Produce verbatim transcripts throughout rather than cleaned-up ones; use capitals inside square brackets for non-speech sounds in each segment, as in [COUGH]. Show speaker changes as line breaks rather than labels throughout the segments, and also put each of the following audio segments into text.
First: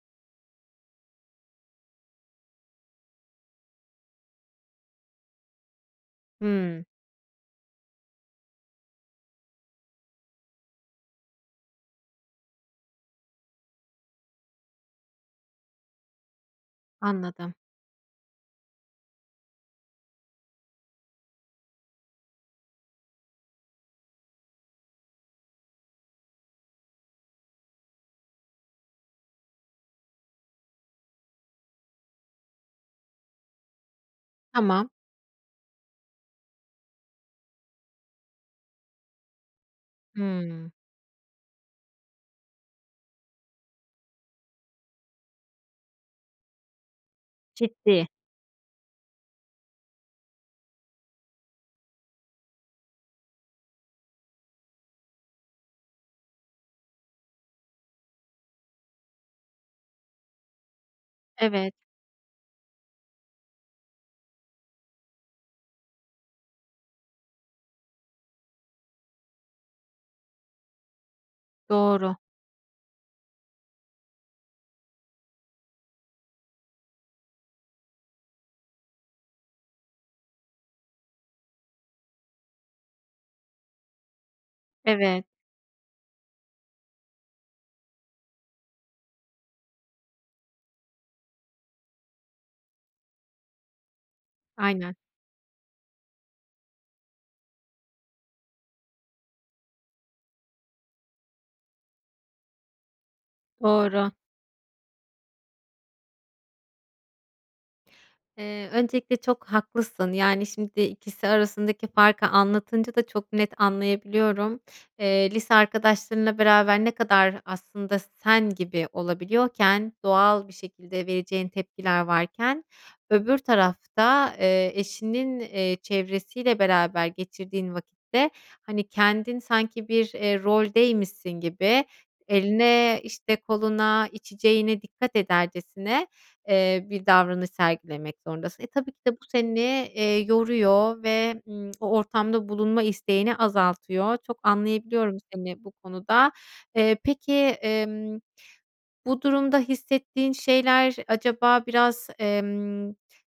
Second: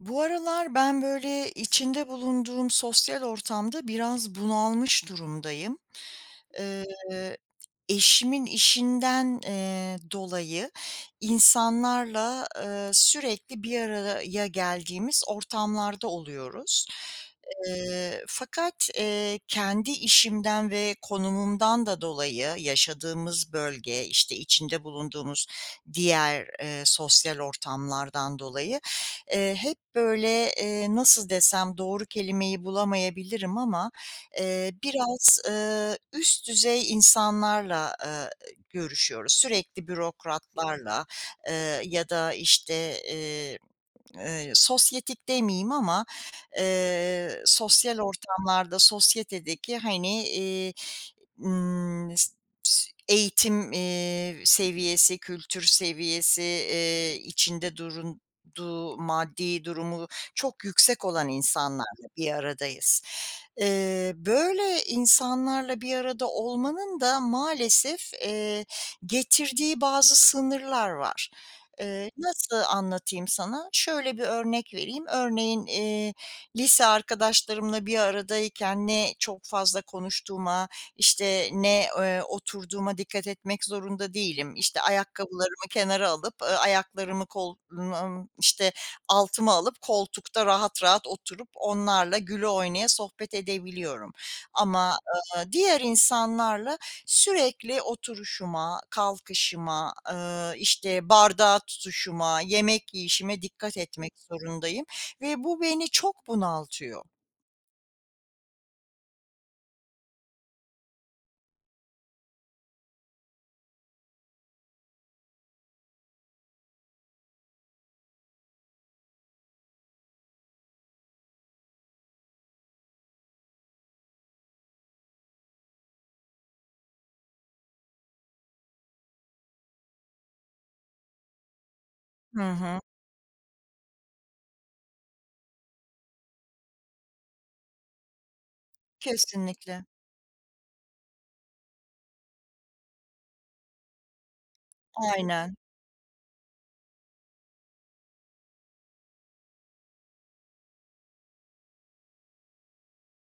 Bu aralar ben, böyle, içinde bulunduğum sosyal ortamda biraz bunalmış durumdayım.
Hımm.
Eee, eşimin işinden, eee, dolayı insanlarla, eee, sürekli bir araraya geldiğimiz ortamlarda oluyoruz.
Anladım.
Eee, fakat, eee, kendi işimden ve konumumdan da dolayı yaşadığımız bölge, işte, içinde bulunduğumuz diğer, eee, sosyal ortamlardan dolayı, eee, hep, böyle, eee, nasıl desem, doğru kelimeyi bulamayabilirim ama, eee,
Tamam.
biraz, eee, üst düzey insanlarla, eee, görüşüyoruz. Sürekli
Hımm.
bürokratlarla, eee, ya da, işte, eee, sosyetik demeyeyim ama, eee, sosyal
Ciddi.
ortamlarda sosyetedeki, hani, eee, ımm, eğitim, eee, seviyesi, kültür seviyesi, eee, içinde durunduğu maddi durumu çok yüksek olan
Evet.
insanlarla bir aradayız. Eee, böyle insanlarla bir arada olmanın da maalesef, eee, getirdiği bazı sınırlar var. Eee,
Doğru.
nasıl anlatayım sana? Şöyle bir örnek vereyim. Örneğin, eee, lise arkadaşlarımla bir aradayken ne çok fazla konuştuğuma, işte, ne, eee, oturduğuma dikkat etmek zorunda değilim. İşte,
Evet.
ayakkabılarımı kenara alıp, eee, ayaklarımı, [UNINTELLIGIBLE] işte, altıma alıp koltukta rahat rahat oturup onlarla güle oynaya sohbet edebiliyorum
Aynen.
ama, eee, diğer insanlarla sürekli oturuşuma, kalkışıma, eee, işte, bardağı tutuşuma, yemek yiyişime dikkat
Doğru.
etmek zorundayım ve bu beni çok bunaltıyor.
Eee, öncelikle çok haklısın, yani, şimdi ikisi arasındaki farkı anlatınca da çok net anlayabiliyorum. Eee, lise arkadaşlarınla beraber ne kadar aslında sen gibi olabiliyorken, doğal bir şekilde vereceğin tepkiler varken öbür tarafta, eee, eşinin, eee, çevresiyle beraber geçirdiğin vakitte, hani, kendin sanki bir, eee, roldeymişsin gibi
Hı hı.
eline, işte, koluna, içeceğine dikkat edercesine, eee, bir davranış sergilemek zorundasın. E, tabii ki de bu seni,
Kesinlikle.
eee, yoruyor ve, ımm, o ortamda bulunma isteğini azaltıyor. Çok anlayabiliyorum
Aynen.
seni bu konuda. Eee, peki, emm, bu durumda hissettiğin şeyler acaba biraz, emm,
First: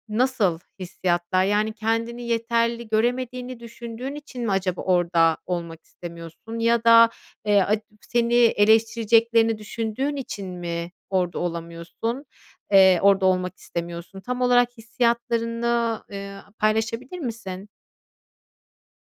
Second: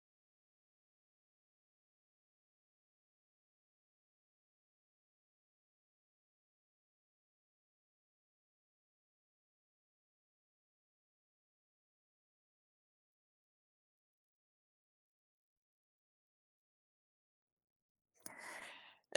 nasıl hissiyatlar? Yani, kendini yeterli göremediğini düşündüğün için mi acaba orada olmak istemiyorsun ya da, eee, [UNINTELLIGIBLE] seni eleştireceklerini düşündüğün için mi orada olamıyorsun, eee orada olmak istemiyorsun? Tam olarak hissiyatlarını, eee, paylaşabilir misin?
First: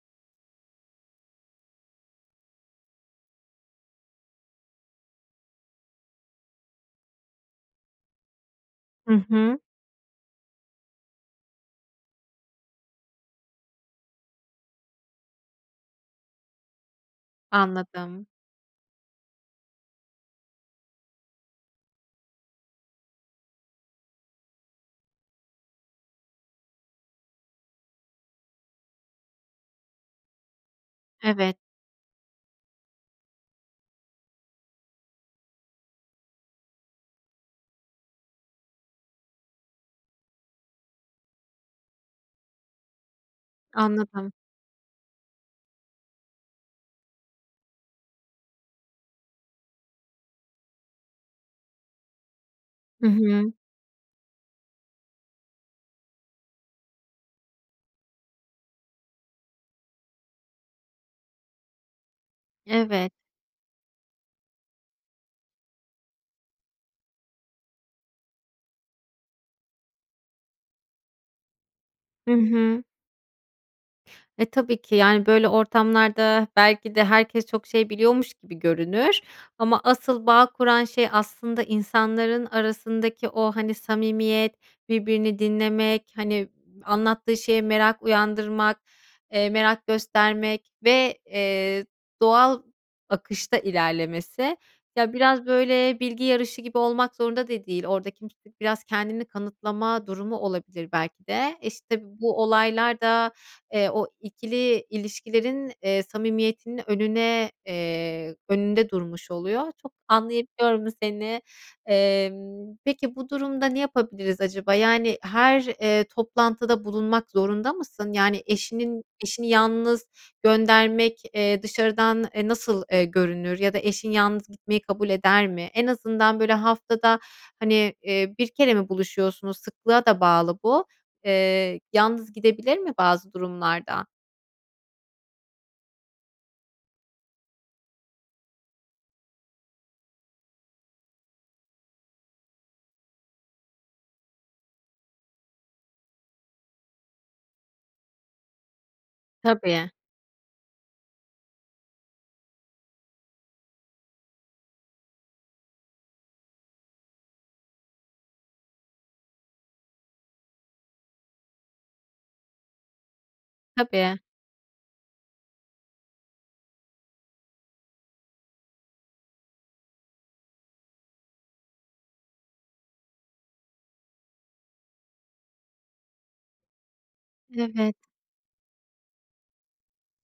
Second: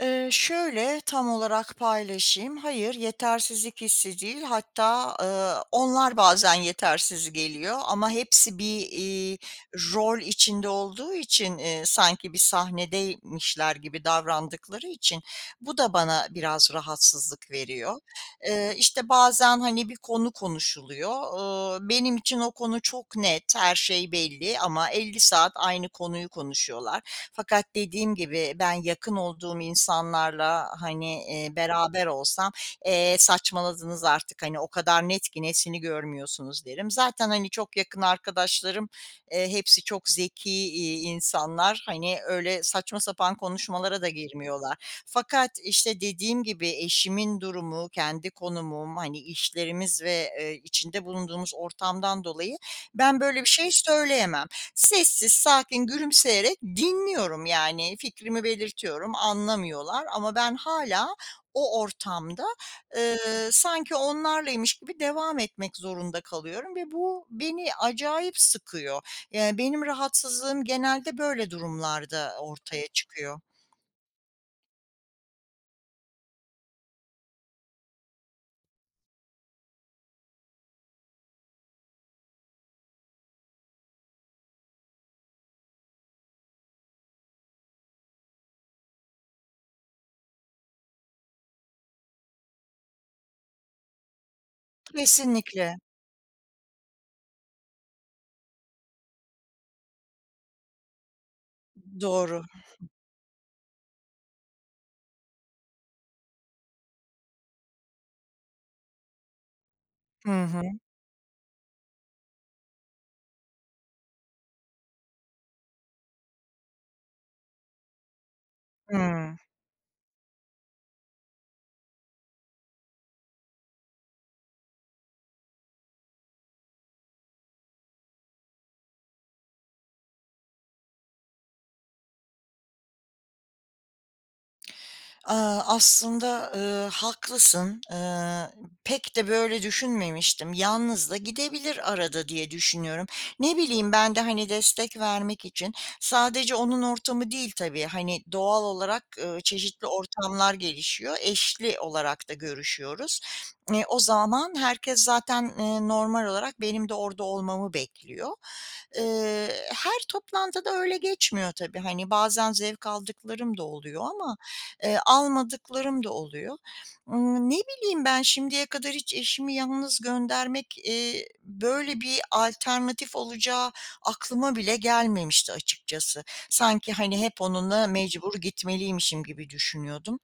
Eee, şöyle tam olarak paylaşayım. Hayır, yetersizlik hissi değil hatta, ııı, onlar bazen yetersiz geliyor ama hepsi bir,
Hı
iii,
hı.
rol içinde olduğu için, ııı, sanki bir sahnedeymişler gibi davrandıkları için bu da bana biraz rahatsızlık veriyor.
Anladım.
Iıı, işte, bazen, hani, bir konu konuşuluyor. Iıı, benim için o konu çok net, her şey belli ama elli saat aynı konuyu konuşuyorlar. Fakat dediğim gibi ben yakın olduğum insanlarla, hani, iii,
Evet.
beraber olsam, "E, saçmaladınız artık, hani, o kadar net ki, nesini görmüyorsunuz?" derim. Zaten, hani, çok yakın arkadaşlarım, eee, hepsi çok zeki, iii, insanlar. Hani, öyle saçma sapan konuşmalara da
Anladım.
girmiyorlar. Fakat, işte, dediğim gibi eşimin durumu, kendi konumum, hani, işlerimiz ve, ııı, içinde bulunduğumuz ortamdan dolayı
Hı
ben böyle bir
hı.
şey söyleyemem. Sessiz, sakin, gülümseyerek dinliyorum, yani, fikrimi belirtiyorum, anlamıyorlar ama ben hâlâ o ortamda,
Evet.
ııı, sanki onlarlaymış gibi devam etmek zorunda kalıyorum ve bu beni acayip sıkıyor. Iıı, benim rahatsızlığım genelde böyle
Hı
durumlarda
hı.
ortaya çıkıyor.
E, tabii ki, yani, böyle, ortamlarda belki de herkes çok şey biliyormuş gibi görünür ama asıl bağ kuran şey aslında insanların arasındaki o, hani, samimiyet, birbirini dinlemek, hani, anlattığı şeye merak uyandırmak, eee, merak göstermek ve, eee, doğal akışta ilerlemesi. Ya, biraz,
Kesinlikle.
böyle, bilgi yarışı gibi olmak zorunda da değil. Orada kimse biraz kendini kanıtlama durumu olabilir belki de. İşte,
Doğru.
bu olaylar da, eee, o ikili ilişkilerin, eee, samimiyetinin önüne, eee, önünde durmuş oluyor. Çok
Hı hı.
anlayabiliyorum seni. Emm, peki, bu durumda ne yapabiliriz acaba? Yani, her, eee, toplantıda bulunmak zorunda mısın? Yani, eşinin
Hıı.
eşini yalnız göndermek, eee, dışarıdan, eee, nasıl, eee, görünür ya da eşin yalnız gitmeyi kabul eder mi? En azından, böyle, haftada, hani, eee, bir kere mi buluşuyorsunuz? Sıklığa da bağlı bu. Eee, yalnız gidebilir mi bazı durumlarda?
Eee, aslında, eee, haklısın. Iıı, pek de böyle düşünmemiştim. Yalnız da gidebilir arada diye düşünüyorum. Ne bileyim, ben de, hani, destek vermek için. Sadece onun ortamı değil tabii, hani, doğal olarak, ııı, çeşitli
Tabii.
ortamlar gelişiyor, eşli olarak da görüşüyoruz. O zaman herkes zaten, ııı, normal olarak benim de orada olmamı bekliyor. Eee, her toplantı da öyle geçmiyor tabii. Hani, bazen zevk aldıklarım da oluyor
Tabii.
ama, eee, almadıklarım da oluyor. Imm, ne bileyim, ben şimdiye kadar hiç eşimi yalnız göndermek, eee, böyle, bir alternatif olacağı aklıma bile gelmemişti açıkçası. Sanki, hani, hep onunla
Evet.
mecbur gitmeliymişim gibi düşünüyordum.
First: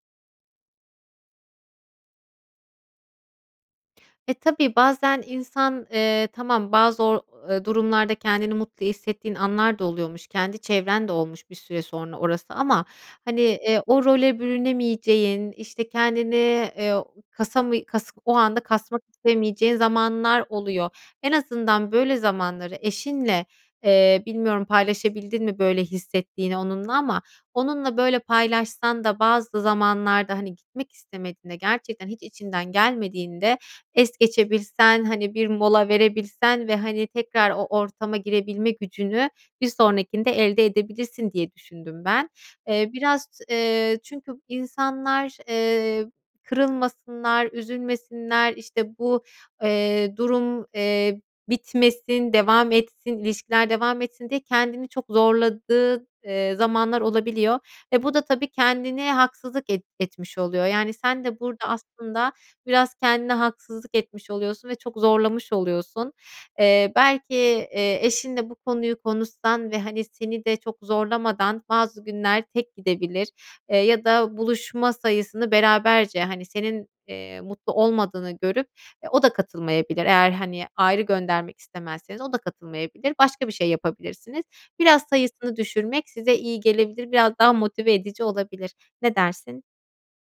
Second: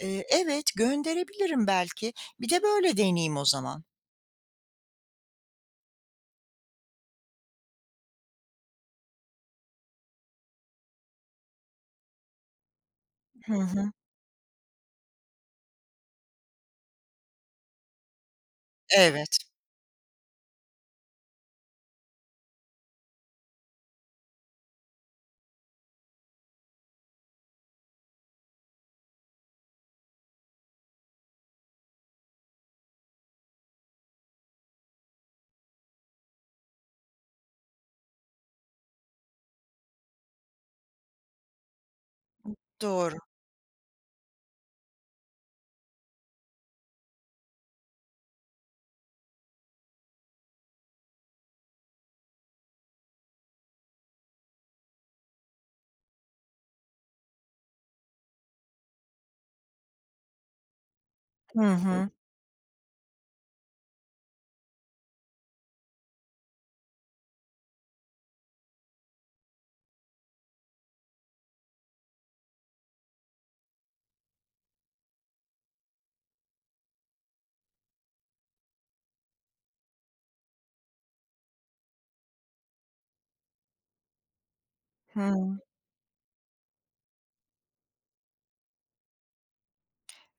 Eee, evet, gönderebilirim belki. Bir de böyle deneyeyim o zaman.
E, tabii bazen insan, eee, tamam, bazı o eee, durumlarda kendini mutlu hissettiğin anlar da oluyormuş. Kendi çevren de olmuş bir süre sonra orası ama, hani,
Hı
eee,
hı.
o role bürünemeyeceğin, işte, kendini, eee, o kasamı kas o anda kasmak
Evet.
istemeyeceğin zamanlar oluyor. En azından böyle zamanları eşinle, eee, bilmiyorum, paylaşabildin mi böyle hissettiğini onunla ama onunla, böyle, paylaşsan da bazı zamanlarda, hani, gitmek istemediğinde, gerçekten hiç içinden gelmediğinde es geçebilsen, hani, bir mola verebilsen ve, hani, tekrar o ortama girebilme gücünü bir sonrakinde elde edebilirsin diye düşündüm ben. Eee,
Doğru.
biraz, eee, çünkü insanlar, eee, kırılmasınlar, üzülmesinler, işte, bu, eee, durum, eee, bitmesin, devam etsin, ilişkiler devam etsin diye kendini çok zorladığın, eee, zamanlar olabiliyor ve bu da tabii kendine haksızlık et etmiş oluyor. Yani, sen de
Hı
burada
hı.
aslında biraz kendine haksızlık etmiş oluyorsun ve çok zorlamış oluyorsun. Eee, belki, eee, eşinle bu konuyu konuşsan ve, hani, seni de çok zorlamadan bazı günler tek gidebilir, eee, ya da buluşma sayısını beraberce, hani, senin, eee, mutlu olmadığını görüp e, o da katılmayabilir. Eğer, hani, ayrı göndermek istemezseniz o da katılmayabilir. Başka bir şey yapabilirsiniz. Biraz sayısını
Hı.
düşürmek size iyi gelebilir. Biraz daha motive edici olabilir. Ne dersin?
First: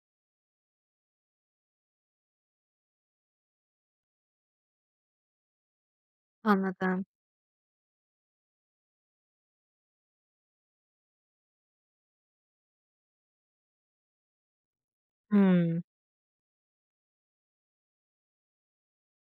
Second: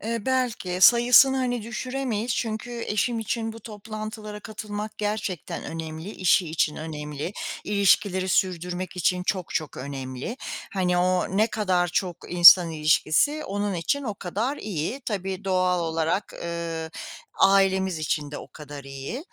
Eee, belki, sayısını hani düşüremeyiz çünkü eşim için bu toplantılara katılmak gerçekten önemli, işi için
Anladım.
önemli, ilişkileri sürdürmek için çok çok önemli. Hani, o ne kadar çok insan ilişkisi, onun için o kadar iyi. Tabii doğal
Hımm.
olarak, ııı, ailemiz için de o kadar iyi.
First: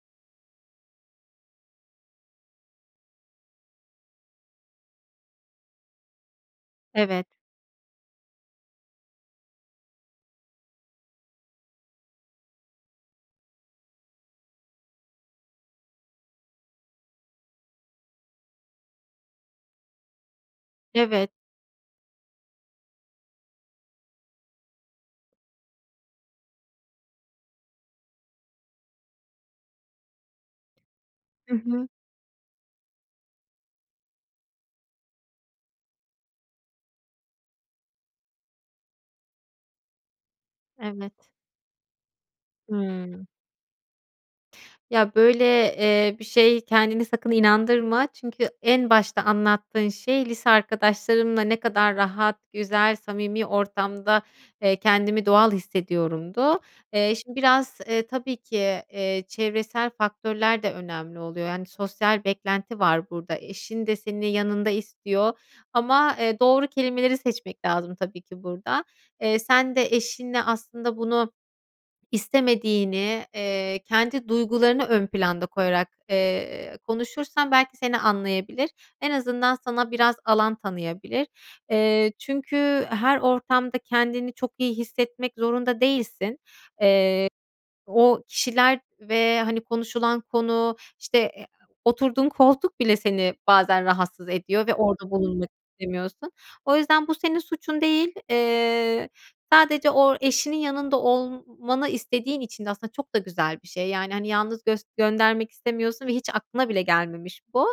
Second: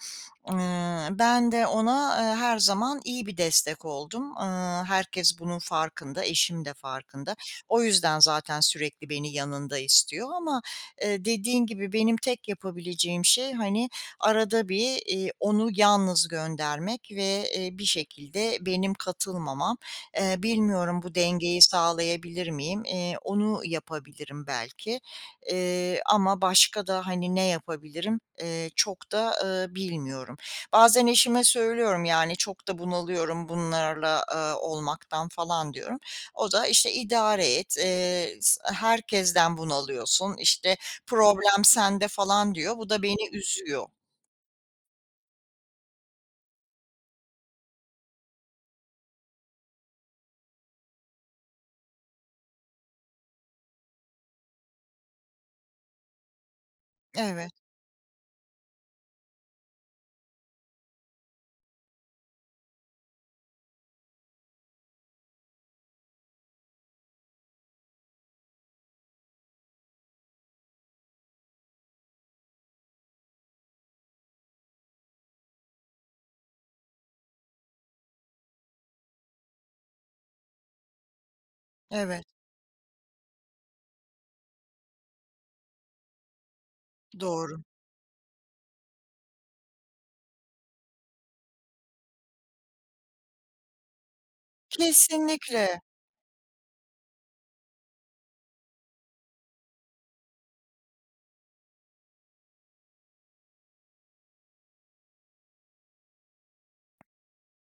Iıı, ben de ona, ııı, her zaman iyi bir destek oldum. Iıı, herkes bunun farkında, eşim de
Evet.
farkında. O yüzden zaten sürekli beni yanında istiyor ama, eee, dediğin gibi benim tek yapabileceğim şey, hani, arada bir, iii, onu yalnız göndermek ve, eee, bir şekilde benim katılmamam. Eee, bilmiyorum bu
Evet.
dengeyi sağlayabilir miyim, eee, onu yapabilirim belki, eee, ama başka da, hani, ne yapabilirim, eee, çok da, ııı, bilmiyorum. Bazen eşime
I hı.
söylüyorum yani “Çok da bunalıyorum bunlarla, aaa, olmaktan“ falan diyorum. O da, işte, “İdare et, eee, s e, herkesten bunalıyorsun, işte
Evet.
problem sende“ falan diyor. Bu da
Hımm.
beni üzüyor.
Ya, böyle, eee, bir şeye kendini sakın inandırma. Çünkü en başta anlattığın şey, lise arkadaşlarımla ne kadar rahat, güzel, samimi ortamda, eee, kendimi doğal hissediyorumdu. Eee, şimdi
Evet.
biraz, ııı, tabii ki, ııı, çevresel faktörler de önemli oluyor. Yani, sosyal beklenti var burada. Eşin de seni yanında istiyor ama, ııı, doğru kelimeleri seçmek lazım tabii ki burada. Eee, sen de eşinle aslında bunu istemediğini, ııı, kendi duygularını ön planda koyarak, ııı, konuşursan belki seni anlayabilir. En azından sana biraz alan tanıyabilir. Eee,
Evet.
çünkü her ortamda kendini çok iyi hissetmek zorunda değilsin. Eee,
Doğru.
o kişiler ve, hani, konuşulan konu, işte, e, o oturduğun koltuk bile seni bazen rahatsız ediyor ve orada bulunmak
Kesinlikle.
istemiyorsun. O yüzden bu senin suçun değil. Eee, sadece o eşinin yanında olmmanı istediğin için de aslında çok da güzel bir şey. Yani, hani, yalnız gös göndermek istemiyorsun ve hiç aklına bile gelmemiş bu.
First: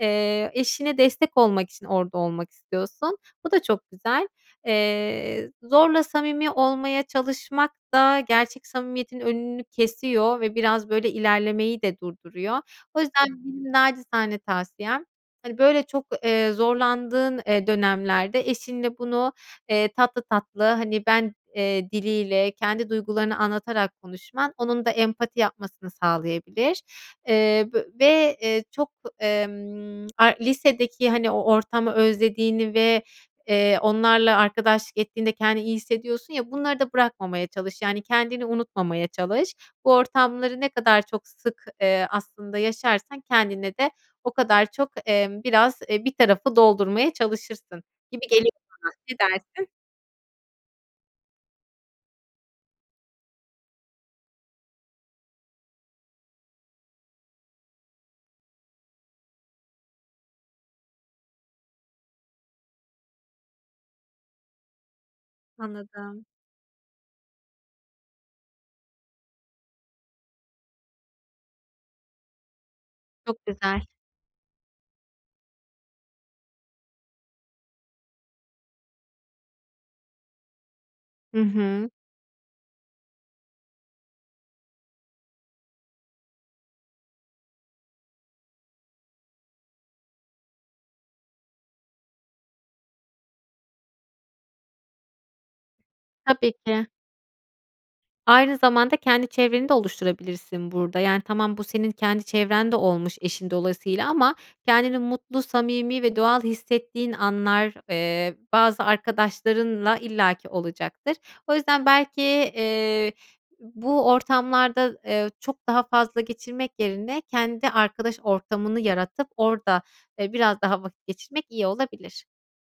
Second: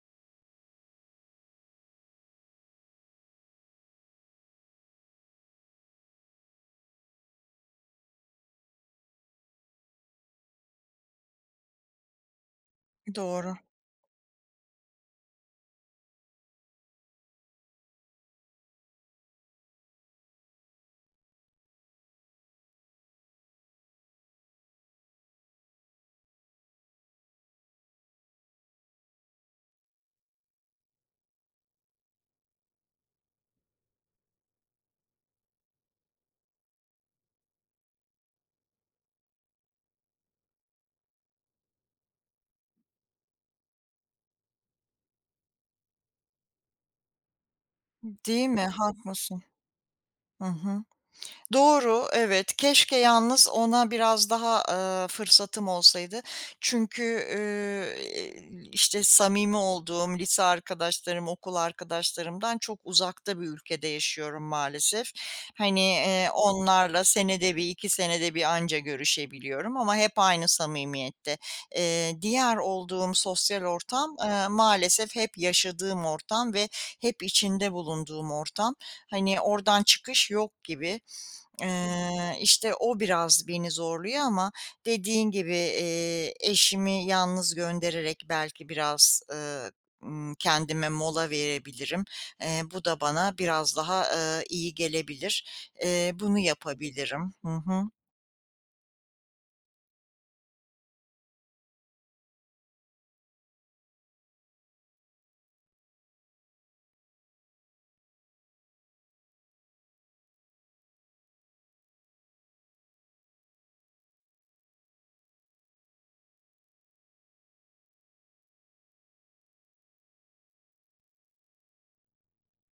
Eee, eşine destek olmak için orada olmak istiyorsun. Bu da çok güzel. Eee, zorla samimi olmaya çalışmak da gerçek samimiyetin önünü kesiyor ve biraz, böyle, ilerlemeyi de durduruyor. O yüzden
Doğru.
benim naçizane tavsiyem, hani, böyle, çok, ııı, zorlandığın, ııı, dönemlerde eşinle bunu, ııı, tatlı tatlı, hani, ben, ııı, diliyle kendi duygularını anlatarak konuşman onun da empati yapmasını sağlayabilir. Iıı, v ve, ııı, çok, emm a lisedeki hani o ortamı özlediğini ve, ııı, onlarla arkadaşlık ettiğinde kendini iyi hissediyorsun ya, bunları da bırakmamaya çalış. Yani kendini unutmamaya çalış. Bu ortamları ne kadar çok sık, ııı, aslında yaşarsan kendine de o kadar çok, emm, biraz, e, bir tarafı doldurmaya çalışırsın
D
gibi
değil
geliyor
mi,
bana. Ne
haklısın.
dersin?
Hı hı. [SMACKS LIPS] Doğru, evet. Keşke yalnız ona biraz daha, ııı, fırsatım olsaydı. Çünkü, ııı, iii, işte, samimi olduğum lise arkadaşlarım, okul arkadaşlarımdan çok uzakta bir ülkede yaşıyorum, maalesef. Hani,
Anladım.
ııı, onlarla senede bir iki, senede bir anca görüşebiliyorum ama hep aynı samimiyette. Iıı, diğer olduğum
Çok
sosyal
güzel.
ortam, ııı, maalesef hep yaşadığım ortam ve hep içinde bulunduğum ortam. Hani, oradan çıkış yok gibi.
Hı hı.
Iıı, işte, o biraz beni zorluyor ama dediğin gibi, iii, eşimi yalnız göndererek belki biraz, ııı, ımm, kendime mola verebilirim. Iıı, bu da bana biraz daha, ııı, iyi gelebilir. Iıı, bunu
Tabii ki.
yapabilirim. Hı hı.
Aynı zamanda kendi çevreni de oluşturabilirsin burada. Yani, tamam bu senin kendi çevren de olmuş eşin dolayısıyla ama kendini mutlu, samimi ve doğal hissettiğin anlar, eee, bazı arkadaşlarınla illaki olacaktır. O yüzden, belki, ııı, bu ortamlarda, ııı, çok daha fazla geçirmek yerine kendi arkadaş ortamını yaratıp orada, ııı, biraz daha vakit geçirmek iyi olabilir.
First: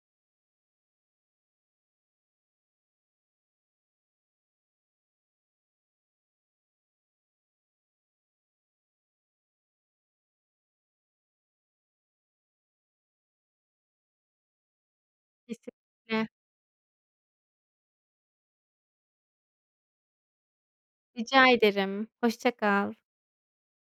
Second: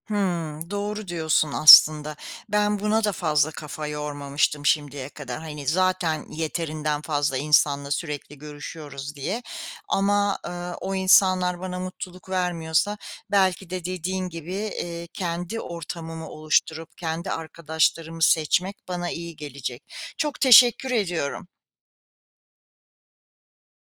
Hıı, doğru diyorsun aslında. Ben buna da fazla kafa yormamıştım şimdiye kadar. Hani, zaten yeterinden fazla insanla sürekli görüşüyoruz diye ama, ııı, o insanlar bana mutluluk vermiyorsa belki de dediğin gibi, iii, kendi
Kesinlikle.
ortamımı oluşturup kendi arkadaşlarımı seçmek bana iyi gelecek. Çok teşekkür
Rica
ediyorum.
ederim. Hoşça kal.